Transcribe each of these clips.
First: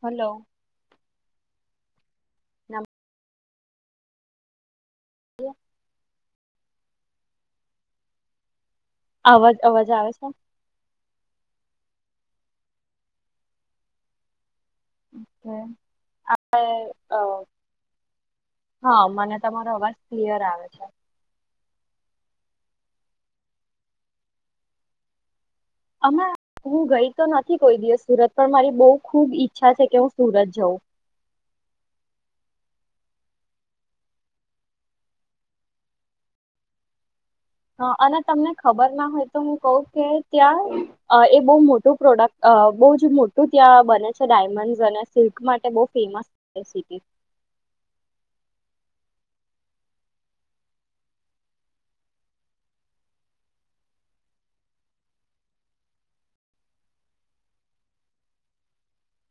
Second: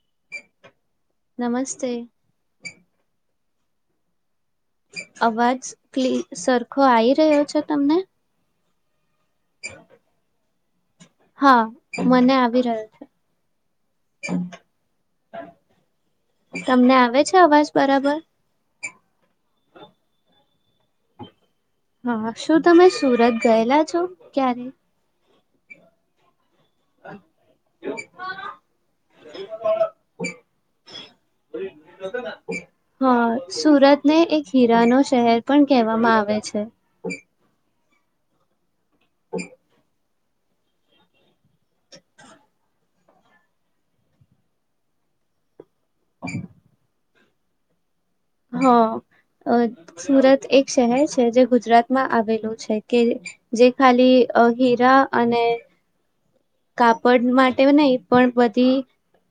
Hello નમસ્તે નમ આવાજ ક્લી સરખો આઈ રહ્યો છે તમને. અવાજ અવાજ આવે છે? હા મને આવી રહ્યો છે. તમને આપણે આવે છે અવાજ બરાબર અ હ મને તમારો અવાજ ક્લિયર આવે છે. હા શું તમે સુરત ગયેલા છો ક્યારે અમે હું ગઈ તો નથી કોઈ દિવસ સુરત પણ મારી બહુ ખુબ ઈચ્છા છે કે હું સુરત જઉં હા સુરતને એક હીરા ન શહેર પણ કહેવામાં આવે છે. હ અને તમને ખબર ના હોય તો હું કઉ કે ત્યાં અ એ બહુ મોટું પ્રોડક્ટ બ મોટું ત્યાં બને છે ડાયમંડ અને સિલ્ક માટે બહુ. ફેમસિટી. હ સુરત એક શહેર છે જે ગુજરાતમાં આવેલું છે કે જે ખાલી હીરા અને કાપડ માટે નહી પણ બધી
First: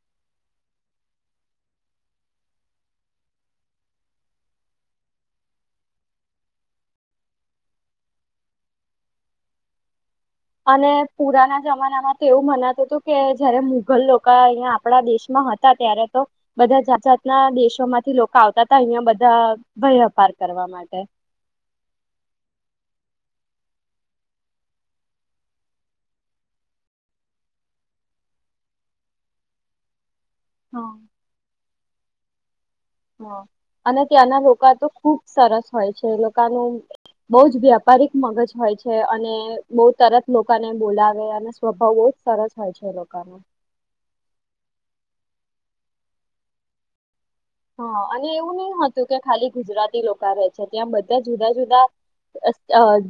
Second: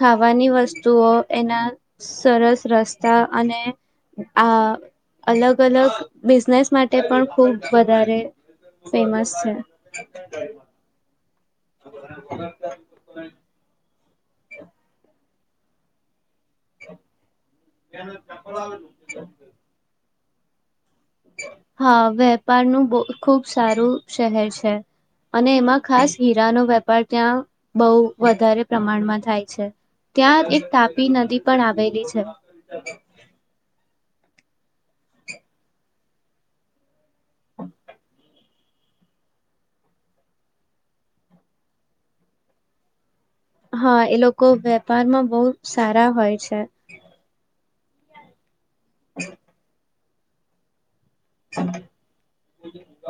ખાવાની વસ્તુઓ એના સરસ રસ્તા અને આ અલગ અલગ બિઝનેસ માટે પણ ખૂબ વધારે ફેમસ છે. અને. પુરાના જમાના માં તો એવું મનાતું હતું કે જયારે મુઘલ લોકો. અંયા આપણા દેશમાં હતા ત્યારે તો બધા જાત. ના દેશો માંથી લોકો આવતા હતા અહિયાં બધા ભયપાર. કરવા માટે. હા વેપારનું બ ખુબ સારું શહેર છે અને એમાં ખાસ હીરાનોો વેપાર ત્યાં બહુ વધારે પ્રમાણમાં થાય છે. ત્યાં એક હા તાપી નદી પણ આવેલી છે. હા અને ત્યાંના તો ખુબ સરસ હોય છે એ લોકોનું. બહુ જ વ્યાપારિક મગજ. હોય છે અને બહુ તરત લોકોને બોલાવે અને સ્વભાવ બહુ જ સરસ હોય છે એ લોકોનો. હા એ લોકો વેપારમાં બહુ સારા હોય છે હા અને એવું નહી. હતું કે ખાલી ગુજરાતી લોકો. છે ત્યાં બધા. જુદા જુદા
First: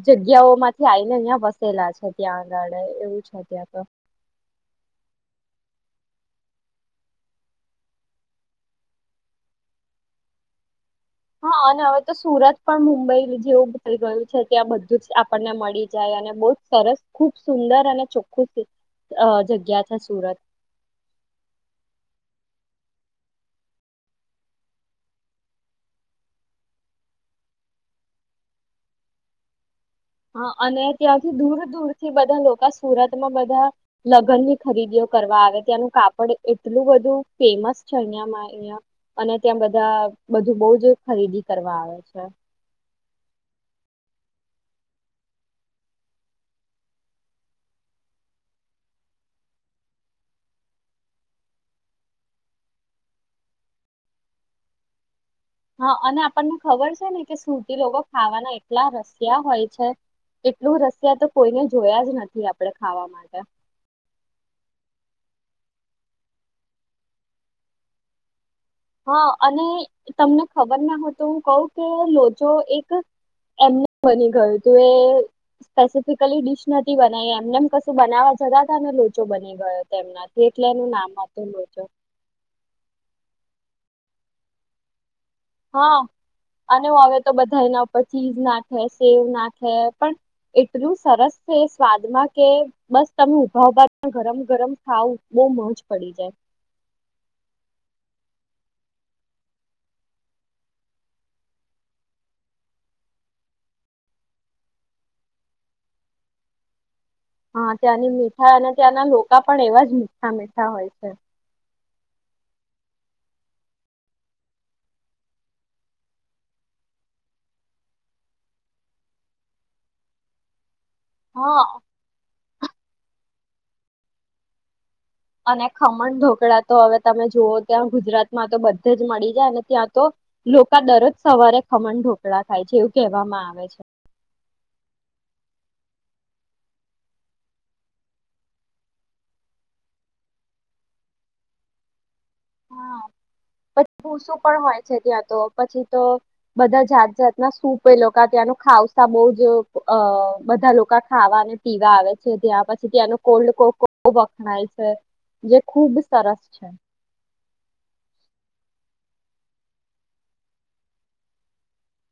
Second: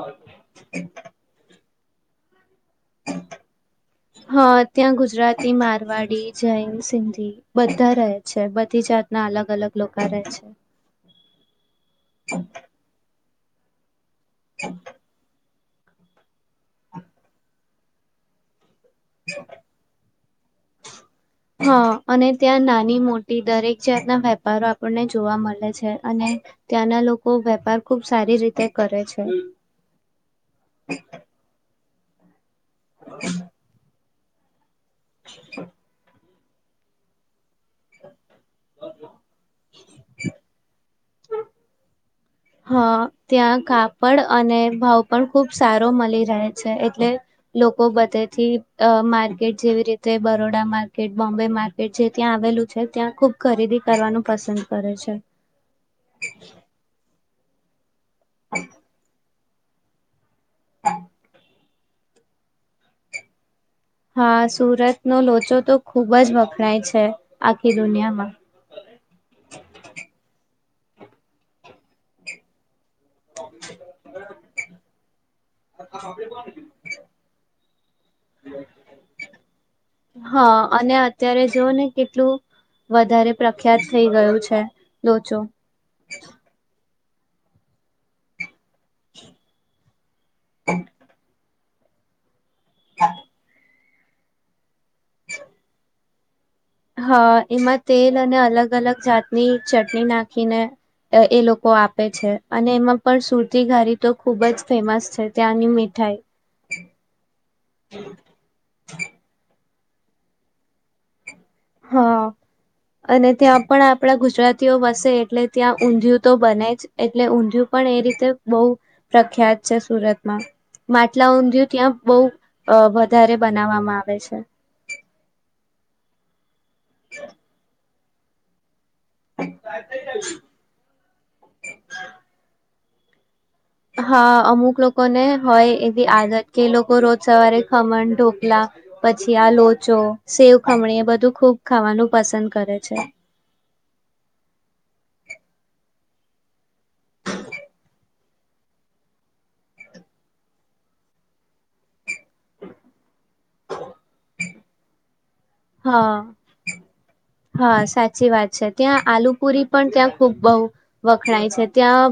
જગ્યાઓ માંથી આવીઈને અહિયાં વ. ેલા છે ત્યાં. આગળ એવું છે ત્યાં તો હા ત્યાં ગુજરાતી મારવાડી. જૈન સિંધી બધા રહે છે બધી જાતના અલગ અલગ લોકો રહે છે. હા અને હવે તો સુરત પણ મુંબઈ લીધી. જેવુંારી ગયો. છે ત્યાં બધું જ આપણને મળે. જાય અને બહ જ સરસ ખુબ સુંદર અને ચોખ્ખું. જગ્યા છે સુરત હા અને ત્યાં ના. નાની મોટી દરેક જાતના વેપારો આપણને જોવા મળે છે અને ત્યાંના લોકો વેપાર ખુબ સારી રીતે કરે છે. હા અને ત્યાંથી દૂર દૂર. ી વધણ લોો. આ સુરતમાં બધા. લગ્ન ની. ખરીદીઓ કરવા આવે ત્યાંનું કાપડ. એટલું બધું ફેમસ છે અહિયાં અહ અને ત્યાં બધા બધું બહ જ ખરીદી કરવા આવે છે. હા ત્યાં કાપડ અને ભાવ પણ ખુબ સારો મળી રહે છે એટલે લોકો બધે થી માર્કેટ જેવી રીતે બરોડા માર્કેટ બોમ્બે માર્કેટ જે ત્યાં આવેલું છે ત્યાં ખૂબ ખરીદી કરવાનું પસંદ કરે છે. હા અને આપણને ખબર છે ને. સ સુતી લોકો. ખાવાના એટલા રસ ક્યાં હોય છે. એટલું રસિયા તો કોઈને જ. જોયા જ નથી આપડે ખાવા માટે હા સુરતનો લોચો તો ખુબ જ વખણાય છે આખી દુનિયામાં. હા અને તમને ખબર ના હો તો હું કઉ કે લોચો એક એમને બની ગયું તું એ સ્પેસફિકલી ડિશ નથી બનાવી એમનેમ કશું બનાવા જતા ત ને લોચો બની ગયો એનાથી હા એટલે એનું અને નામ અત્યારે હતું જો લોચો. ને કેટલું વધારે પ્રખ્યાત થઈ ગયું છે. લોચો. હા અને હ હવે. તો બધા એના ઉપર ચીઝ નાખે સેવ નાખે પણ એટલું સરસ તે સ્વાદમાં કે બસ તમે ઉભાઉભા ગરમ ગરમ ખાવ બહુ મજ પડી જાય. હા એમાં તેલ અને અલગ અલગ જાતની ચટણી નાખીને એ લોકો આપે છે અને એમાં પણ સુરતી ઘારી તો ખૂબ જ ફેમસ છે ત્યાંની મીઠાઈ હા ત્યાંની મીઠાઈ અને ત્યાંના લોકા પણ એવા જ મીઠા મીઠા હોય છે. હા અને ત્યાં પણ આપણા ગુજરાતીઓ વસે એટલે ત્યાં ઊંધિયું તો બને જ એટલે ઊંધિયું પણ એ રીતે બહુ પ્રખ્યાત છે સુરતમાં. માટલા હા ઊંધિયું ત્યાં બહુ અ વધારે બનાવવામાં આવે છે. અને ખમણ ઢોકળા તો હવે તમે જુઓ ત્યાં ગુજરાતમાં તો બધ જ મળી જાય અને ત્યાં તો લોકો દરરોજ સવારે ખમણ ઢોકળા થાય છે એવું. કહેવામાં આવે. છે હા અમુક લોકો ને હોય આદત કે લોકો રોજ સવારે ખમણ ઢોકલા પછી આ લોચો સેવ ખમણી એ બધું ખુબ ખાવાનું પસંદ કરે છે હા પછી ભૂસું પણ હોય છે ત્યાં તો. પછી તો બધા જાત જાતના સૂપ એ લોકો ત્યાંનું ખઉસા બહ જ અ બધા લોકો ખાવા અને પીવા આવે છે ત્યાં પછી ત્યાંનો કોલ્ડ કોકો ખુબ વખણાય છે. જે ખૂબ હા સરસ છે. હા સાચી વાત છે ત્યાં આલુ પુરી પણ ત્યાં ખૂબ બહુ વખણાય છે ત્યાં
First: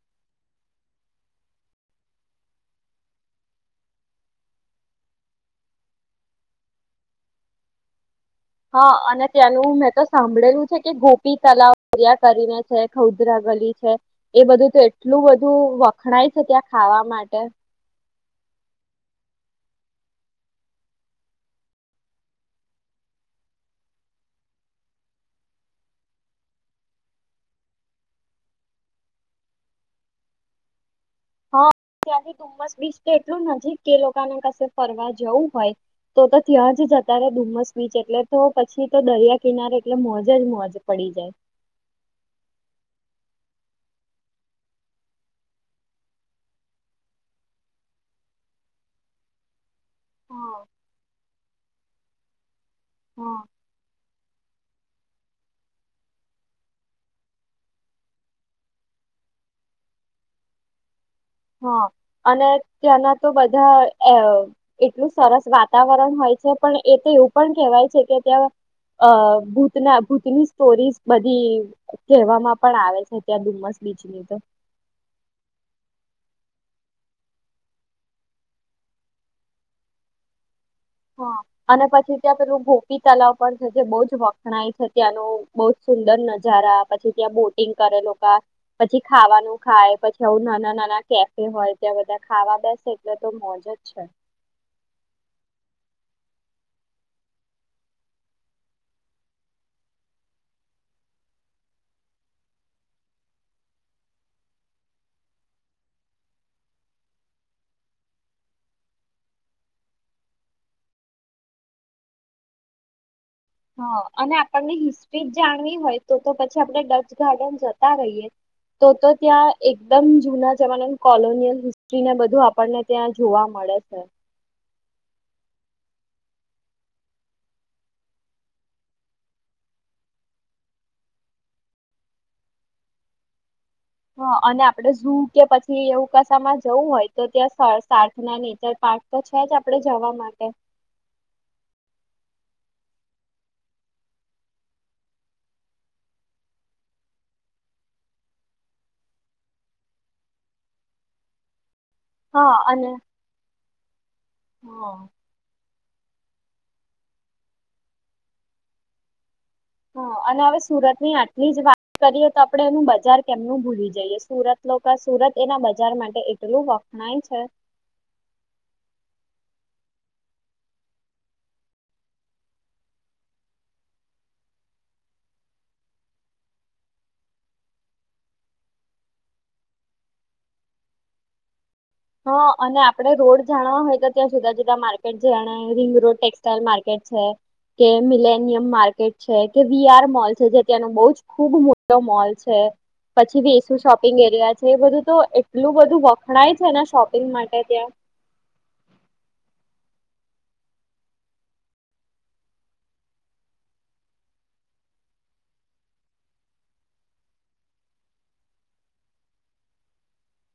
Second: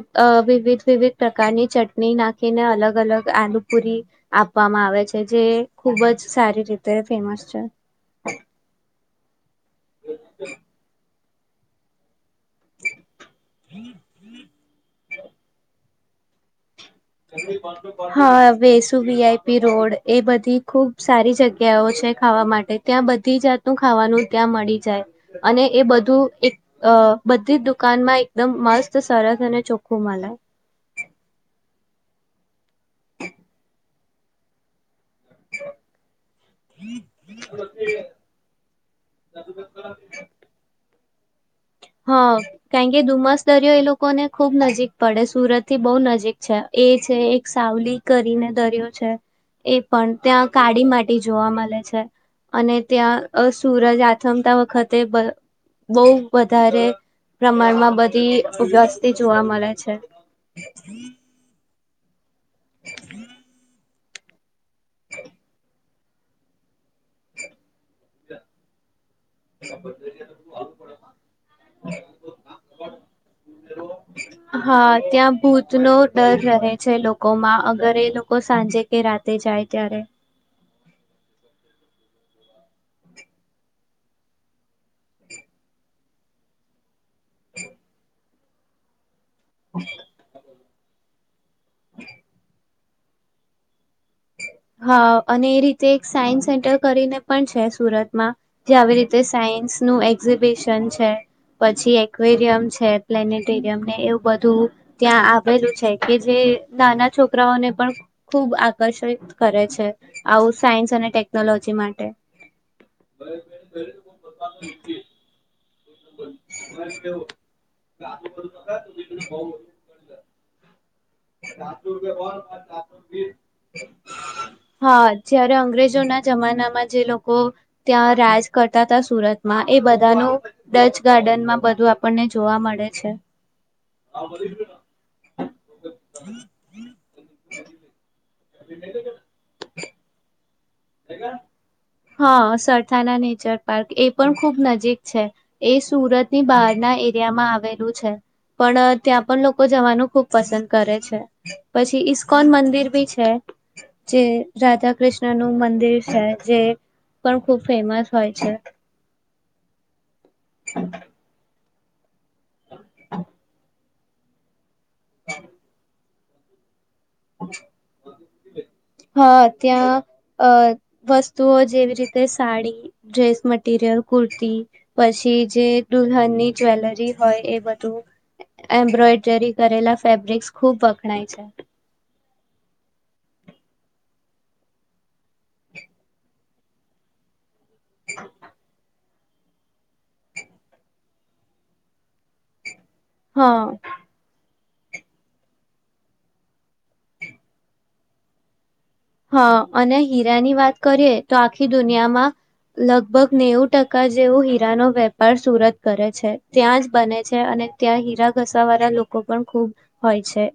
વિવિધ વિવિધ પ્રકારની ચટણી નાખીને અલગ અલગ આલુ પુરી આપવામાં આવે છે જે ખૂબ જ સારી રીતે ફેમસ છે. હ અને ત્યાંનું મેં તો સાંભળેલું છે કે પી તલાિયાત. કરીને છે ખદરા ગલી છે એ બધું તો એટલું બધું. ખણાય છે ત્યા. ખાવા માટે. હા વેસુ વીઆઈપી રોડ એ બધી ખુબ સારી જગ્યાઓ છે ખાવા માટે ત્યાં બધી જાતનું ખાવાનું ત્યાં મળી જાય અને એ બધું એક બધી જ દુકાનમાં એકદમ મસ્ત સરસ અને ચોખ્ખું મળય. હા ત્યાંથી ડુમસ બીચ તો એટલું નજીક કે લોકોને કશે ફરવા જ. જવું હોય, તો તો ત્યાં જ જતા ર ધુમસ બીચ એટલે તો પછી તો દરિયા કિનારે એટલે મોજ જ મોજ પડી. [unintelligible] હા કારણ કે ધુમ્મસ દરિયો એ લોકોને ખુબ નજીક પડે સુરત થી બહુ નજીક છે એ છે એક સાવલી કરીને દરિયો છે. એ પણ ત્યાં હા. કાળી માટેટી જોવા મળે છે. અને હા ત્યાં સૂરજ આથમતા વખત. તે બ બહ બ. વધારે પ્રમાણમાં બધી વસ્તી જોવા મળે છે. હા. અને ત્યાંના તો બધા. અ એટલું સરસ વાતાવરણ હોય છે પણ એ તો એવું પણ કેહેવાય છે કે ત્યાં અ ભૂતના ભૂતની સ્ટોરીઝ બધી કહેવામાં પણ આવે છે ત્યાં ડુમસ બીચની તો. હા ત્યાં ભૂતનો ડર રહે છે લોકોમાં અગર એ લોકો સાંજે કે રાતે જાય ત્યારે. હા અને પછી ત્યાં પેલું ગોપી તલાવ પણ છે જે બહ જ વખણાય છે ત્યાંનું બહ જ સુંદર નજારા પછી ત્યાં બોટિંગ કરેલ પછી. ખાવાનું ખાય પછી હું નાના નાના. કેફે હોય ત્યાં બધા ખાવા બેસે એટલે તો મોજ જ છે. હા અને એ રીતે એક સાયન્સ સેન્ટર કરીને પણ છે સુરતમાં જે આવી રીતે સાયન્સ નું એક્ઝિબિશન છે પછી એકવેરિયમ છે પ્લેનેટેોરિયમ ને એવું બધું ત્યાં આવેલું છે કે જે નાના છોકરાઓને પણ ખૂબ આકર્ષિત. કરે છે આવું સાયન્સ અને ટેકનોલોજી માટે. હા અને આપણને હિસ્ટ્રી જ જાણવી હોય. તો તો પછી આપણે ડચ ગાર્ડન જતા રહીએ તો તો ત્યાં એકદમ જૂના જવા. કોલોનિયલ હિસ્ટ્રીને બધું આપણને ત્યાં જોવા મળે છે. હા જ્યારે અંગ્રેજોના જમાનામાં જે લોકો ત્યાં રાજ કરતા હતા સુરતમાં એ બધાનું ડચ ગાર્ડનમાં બધું આપણને જોવા મળે છે. હા અને આપડે જું કે પછી એવું. ચોકાસામાં જવું હોય તો ત્યાં. અત્યારે પાારક તો છે જ આપડણે જવા માટેમાં. [inaudible] હા સરથાણા નેચર પાર્ક એ પણ ખુબ નજીક છે એ સુરતની બહારના એરિયામાં આવેલું છે પણ ત્યાં પણ લોકો જવાનું ખુબ પસંદ કરે છે. પછી ઈસ્કોન હા મંદિર અને બી છે. જે હા રાધા કૃષ્ણ નું મંદ છે એ પણ ખુબ ફેમસ હોય છે. હા અને હવે સુરતની આટલી જ વાત કરીએ તો આપણે એનું બજાર કેમનું ભૂલી જઈએ. સુરત સુરત એના બજાર મા ટે એટલું વા નાહી છે. હા ત્યાં અ વસ્તુઓ જેવી રીતે સાડી, ડ્રેસ મટીરિયલ, કુર્તી પછી જે દુલ્હનની જ્વેલરી હોય એ બધું એમ્બ્રોઈડરી કરેલા ફેબ્રિક્સ ખૂબ વખણાય છે. હા! અને આપણે રોડ જાણવા હોય તો, ત્યાં જુદા જુદા માર્કેટ છેણે રિંગ રોડ ટેક્સટાઈલ માર્કેટ છે. કે મિલેનિયમ માર્કેટ છે કે વીઆર મોલ છે. જે ત્યાંનું બહું જ ખુબ મોટો મોલ છે. પછી બી હા શું શોપિંગ એરિયા એ બધું તો એટલું બધું વખણાય છે ને શોપિંગ માટે ત્યાં. હા અને હીરાની વાત કરીએ તો આખી દુનિયામાં લગભગ નેવું ટકા જેવો હીરાનો વેપાર સુરત કરે છે. ત્યાં જ બને છે અને ત્યાં હીરા ઘસા વાળા લોકો પણ ખૂબ હોય છે.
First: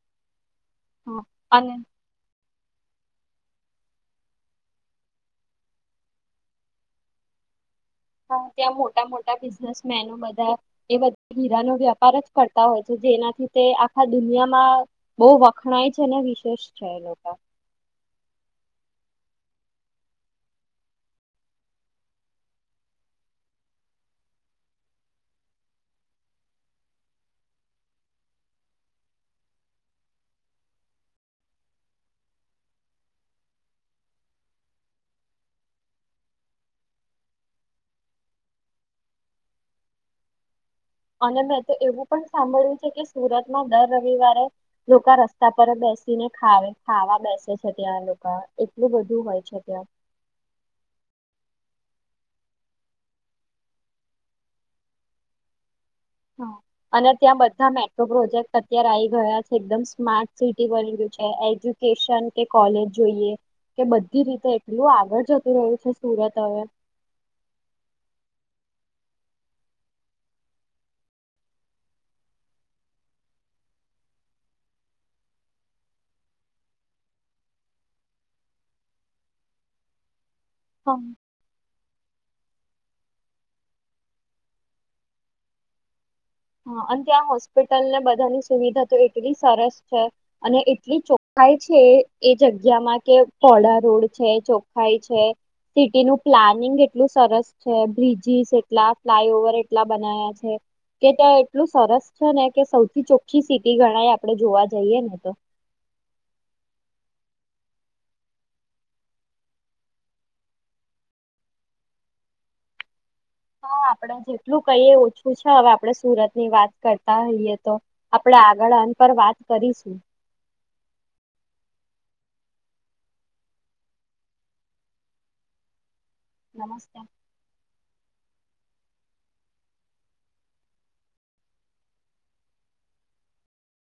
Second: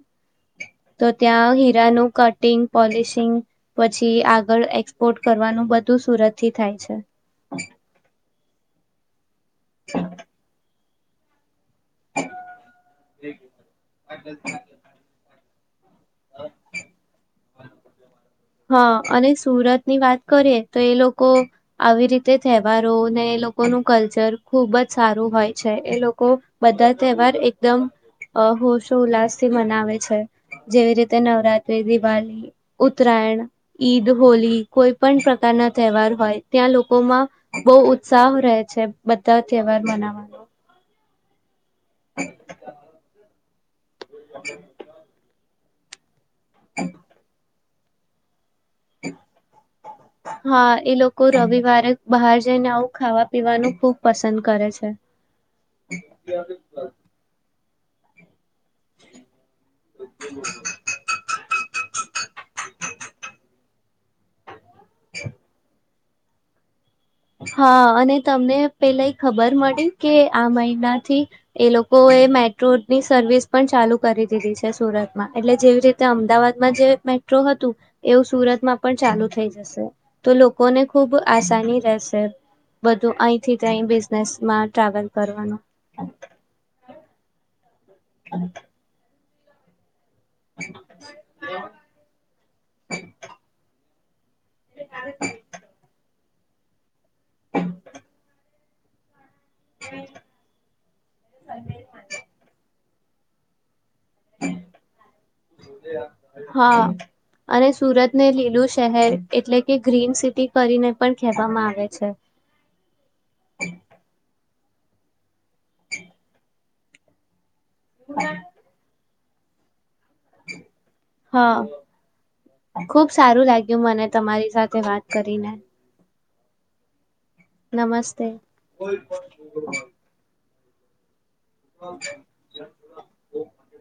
તો ત્યાં અને હીરાનું કટિંગ પોલીશિંગ પછી આગળ એક્સપોર્ટ કરવાનું બધું સુરત થી થાય છે. હા ત્યાં મોટા મોટા બિનેસમેનો બધા એ બધાં હીરાનું વેપાર જ કરતા હોય છે. જેનાથી તે આખા દુનિયામાં બહુ વ ઘણાય છે ને વિશેષ છે એ લોકા. હા અને સુરત ની વાત કરીએ તો, એ લોકો આવી રીતે તહેવારો ને એ લોકોનું કલ્ચર ખુબ જ સારું હોય છે. એ લોકો બધા તહેવાર એકદમ હોશો ઉલ્લાસ થી મનાવે છે. જેવી રીતે નવરાત્રી, દિવાળી, ઉત્ત ઉત્તરાયણ, ઈદ, હોલી કોઈ પણ પ્રકારના તહેવાર હોય. ત્યાં લોકોમાં બવ ઉત્સાહ રહે છે બધા તહેવાર મનાવાનો. અન મે તો એવું પણ સાંભળ્યું છે કે, સુરત ના ડર રવિવારે લોકા રસ્તા તાપર જ બેસ તે નૈ ખાવે ખાવા બેસે છે. છે ત્યાં લોકા એટલું બધું હોય [unintelligible] હા એ લોકો રવિવારે ને બહાર જઈને આવું ખાવા પીવાનું ખુબ પસંદ કરે છે. હઅ અને ત્યાં બધા મે. તો પ્રોજેક્ટ અત્યારે આવી ગયા છે એકદમ સ્માર્ટ સિટી બની ગયું છે, એજ્યુકેશન કે કોલેજ જોઈએ. કે બધી રીતે પેલું આગળ જતું રહ્યું છે. સુરત આવે હા અને તમને પેલા એ ખબર મળી કે આ મહિના થી એ લોકોએ મેટ્રોની સર્વિસ પણ ચાલુ કરી દીધી છે સુરતમાં એટલે જેવી રીતે અમદાવાદમાં જે મેટ્રો હતું એવું સુરતમાં પણ ચાલુ થઈ જશે. તો લોકોને હા ખુબ આસાની જશે બધું અહીથી કઈ બિઝનેસ માં ટ્રાવેલ કરવાનું. હા અને ત્યાં [unintelligible] બધાની સુવિધા કરી. [unintelligible] સરસ છે અને એટલી ચોખાઈ છે એ જગ્યામાં કે પોડા રોડ. ચોખાઈ છે સિટી ન. પ્લાનિંગ એટલું સરસ છે બ્રિજીસ એટલા. ફ્લાય ઓવર એટલા બના્યા છે. કે ત્યાં એટલું સરસ છે ને કે સૌ કી ચોખી સીટી ગણ હા અને સુરત ને લીલું શહેર એટલે કે ગ્રીન સિટી કરીને પણ કહેવામાં આવે છે. હા આપડે જેટલું કઈએ ઓછું છે હવે આપડણે સુરત ની વાત કરતા હોઈયએ તો આપડે આગળ અન પર વાત કરીશું. હા ખુબ સારું લાગ્યું મને તમારી સાથે વાત કરીને. નમસ્તે. નમસ્તે. [inaudible]